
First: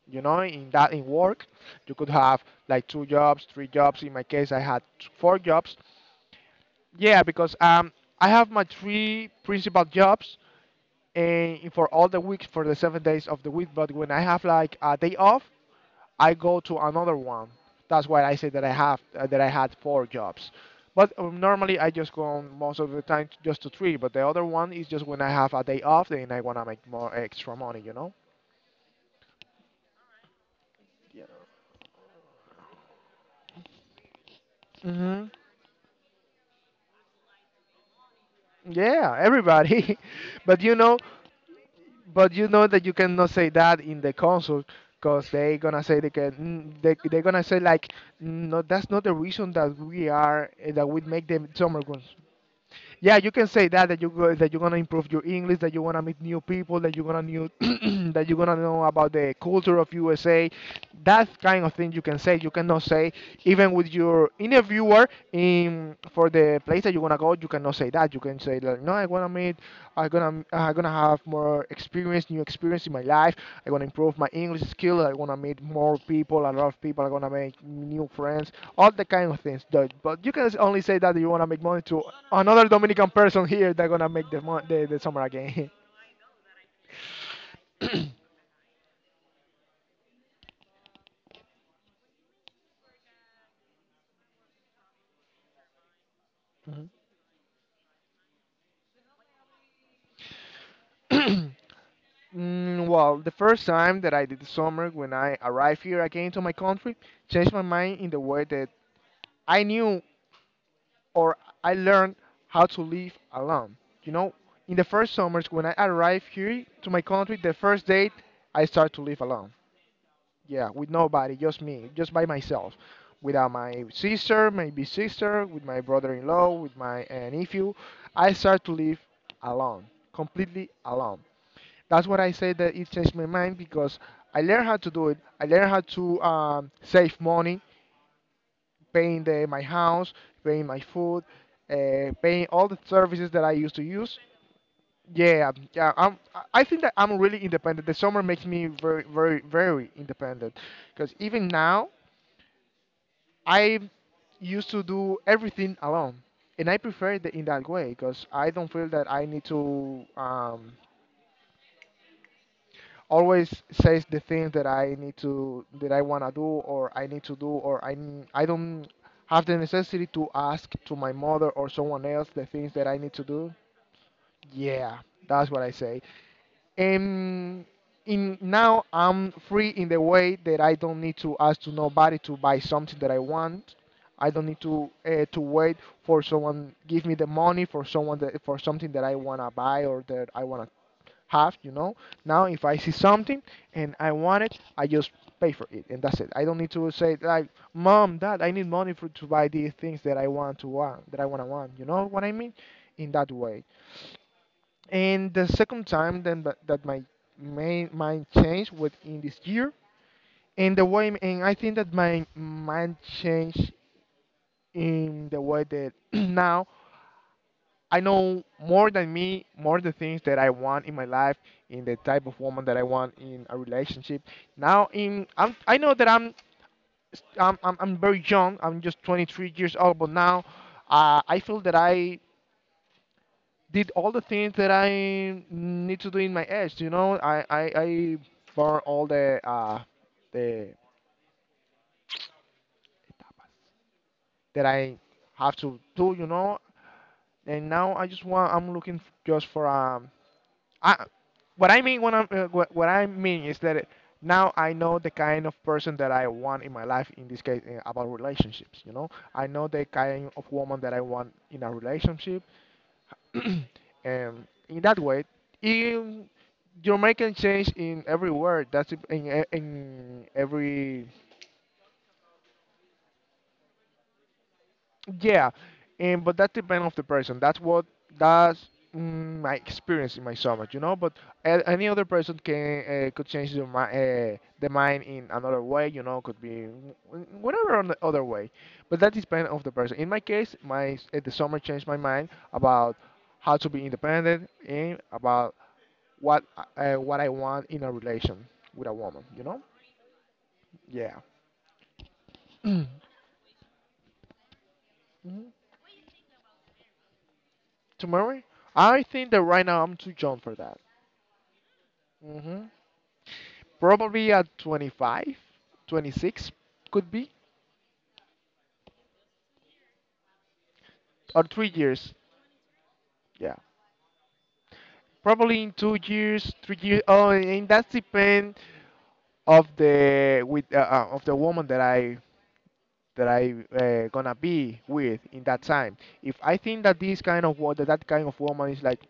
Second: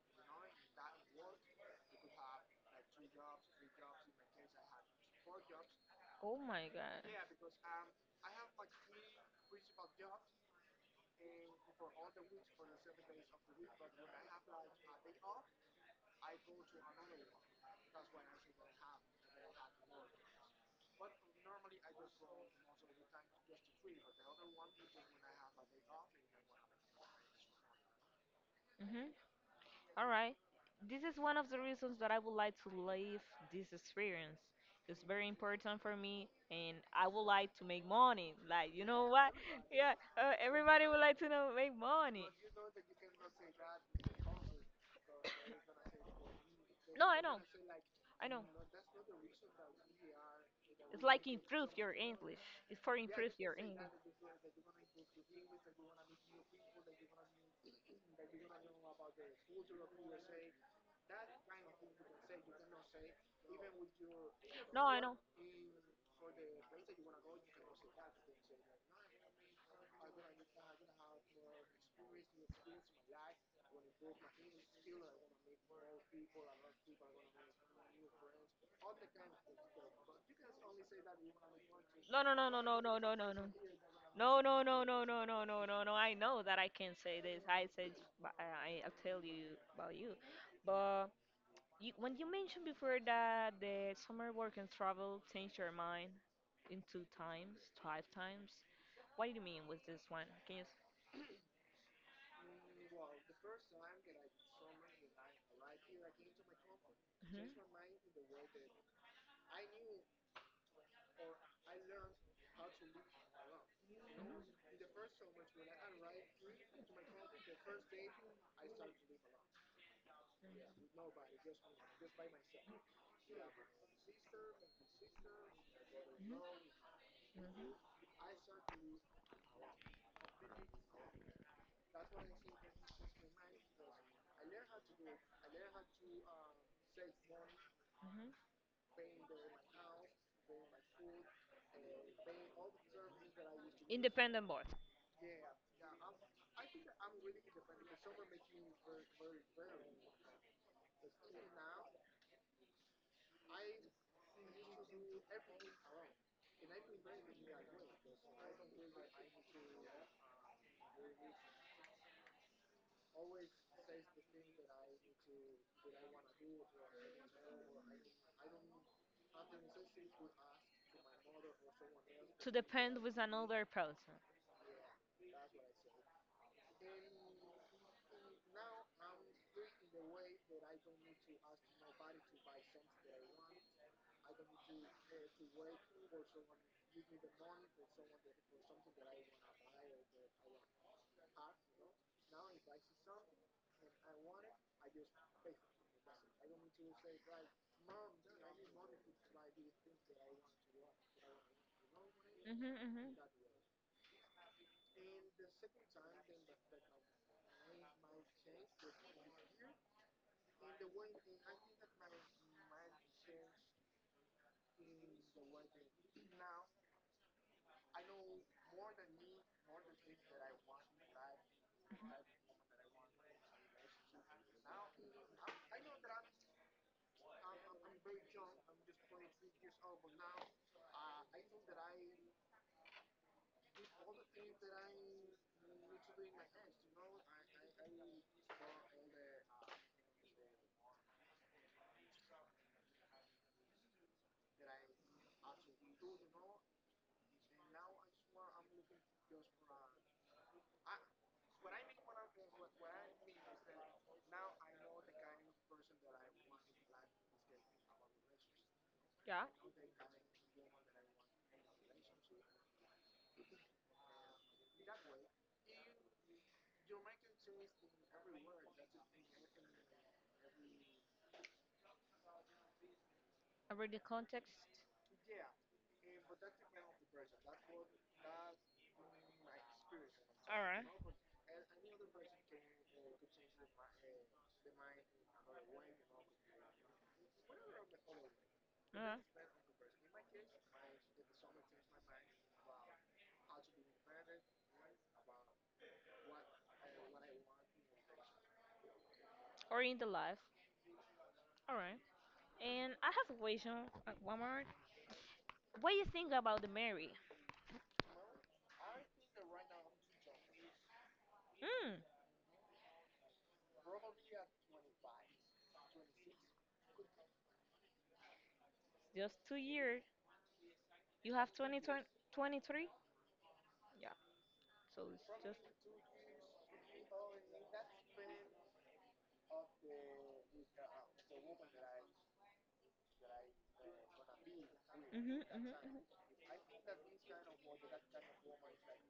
you know, in work, you could have like two jobs, three jobs. In my case, I had four jobs. Oh my god. Yeah, because I have my three principal jobs and for all the weeks for the 7 days of the week. But when I have like a day off, I go to another one. That's why I say that I have that I had four jobs. But normally I just go on most of the time just to three. But the other one is just when I have a day off, then I wanna make more extra money, you know. Hmm. All right. This is Yeah. one of the reasons that I would like to live this experience. It's Hmm. very important for me, and I would like to make money. Like, you know Yeah, what? Yeah, everybody. But you everybody know, would like to know make money. but you know that you cannot say that in the console because they gonna say they can they No, they I know. gonna say like, I know. "Mm, no, that's not the reason that we are that we It's make like them improve summer your guns." English. It's for Yeah, you improve can your say English. that you go, that you're gonna improve your English, that you wanna meet new people, that you're gonna new that you're gonna know about the culture of USA. That kind of thing you can say. You cannot say even with your No, I interviewer know. in for the place that you wanna go. You cannot say that. You can say like no, I wanna meet I'm gonna have more experience, new experience in my life. I'm gonna improve my English skill. I wanna meet more people, a lot of people. I'm gonna make new friends, all the kind of things. But you can only say that you wanna make money to No, no, no, no, another no, no, Dominican no, no, person no. here that gonna make No, the no, no, the no, summer no, no, no, again. no, no. I know that I can say this. I said, but I tell you about you. But you, when you mentioned before that the summer work and travel changed your mind in two times, five times. What do you mean with this one? Can you? Mhm. Mm, well, the first time that I did the summer when I arrived here again to my country, changed my Hmm. mind in the way that I knew or I learned how to live alone. You know, in the first summers when I arrived here to my country, the first date I started to live alone. Yeah, with nobody, just me, just by myself, without my sister, my big sister, with my brother-in-law, with my nephew. Hmm. I started to live alone, completely alone. That's what I say that it changed my mind because I learned how to do it. I learned how to save money Hmm. paying my house, paying my food, paying all the services that I used to use. Independent board. Yeah, yeah. I think that I'm really independent. The summer makes me very, very, very independent. Because even now, I used to do everything alone, and I prefer it in that way because I don't feel that I need to always says the things that I need to that I wanna do or I need to do or I I don't have the necessity to ask to my mother or someone else the To things that I depend need with to do. another person. Yeah, that's what I say. And in now I'm free in the way that I don't need to ask to nobody to buy something that I want. I don't need to wait for someone give me the money for someone that for something that I wanna buy or that I wanna have, you know. Now, if I see something and I want it, I just pay for it, and that's it. I don't need to say like, "Mom, Dad, I need money for to buy these things that I want to want, that I want to want." You know what I mean? Hmm. In Hmm. that way. And the second time then that my main mind changed within this year, and the way, and I think that my mind changed in the way that now. I know more than me, more the things that I want in my life, in the type of woman that I want in a relationship. Now, in I know that I'm very young. I'm just 23 years old, but now I feel that I did all the things that I need to do in my age. You know, I burn all the that I have to do. You know, and now I just want. I'm looking just for a. I, what I mean when what I mean is that now I know the kind of person that I want in my life. In this case, about relationships, you know, Yeah. I know the kind of woman that I want in a relationship, and in that way, you you're making change in every word. That's in every Already context. Yeah, and but that depends of the person. That's what that's mm, my experience in my All stomach, you right. know. But any other person can could change their mind in another way, you know. Could be whatever on the other way, but that Yeah. depends of the person. In my case, my the summer changed my mind about how to be independent and about what what I want in a relation with a woman, you know. Or in the life. Yeah. All right. And I have a question, one more. Mhm. What do you think about the Mary? Tomorrow, I think that right now I'm too young for that. Mm, Hmm, probably at 25, 26 could be, just 2 years. You or have three 20, 20, years. 23. Yeah, Yeah. So it's probably just. in 2 years, 3 years. Oh, and that's depend of the with of the woman that I gonna be with Mhm, in that time. mhm, If I think that this kind of that that kind of woman is like,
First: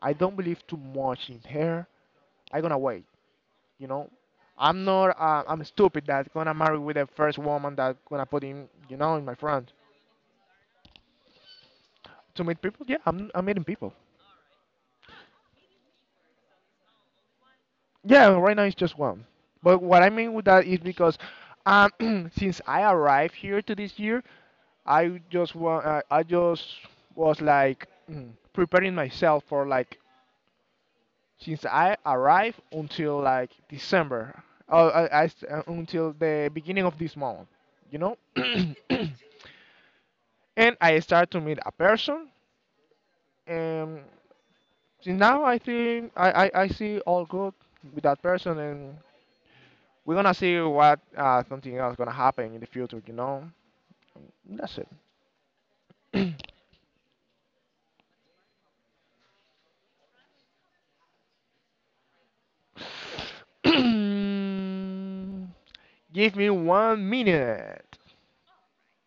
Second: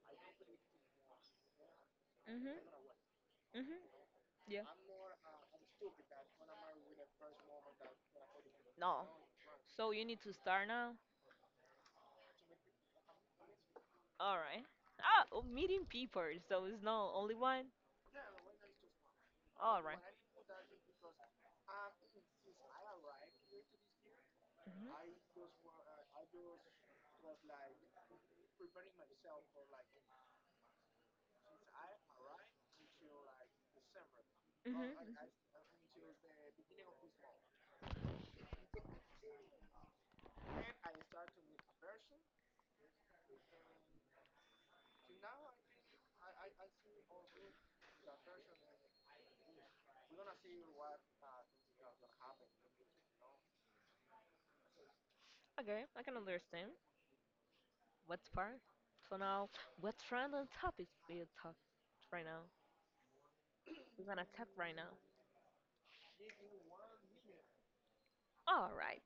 I don't believe too much in her. mhm, I gonna mhm, wait. mhm. You know, Yeah. I'm not. I'm stupid that gonna marry with the first woman that gonna put in. You No. know, in my front So you need to start now. to meet people. Yeah, I'm meeting people. All right. Ah, oh, meeting people. So it's not only one. Yeah, right now it's just one. But All right. what I mean with that is because um, since I arrived here to this year, Mhm, I just want I just was like mm, preparing myself for like since I arrived until like December, mhm, I mhm. Until the beginning of this month, you know. And I start to meet a person, and since now I think I see all good with that person, and. We're gonna see what something else gonna happen in the future. You know, that's Okay, I can it. understand. What's part? So now, what trend and topics we talk right now? We're gonna talk right now. Give me one minute. All right.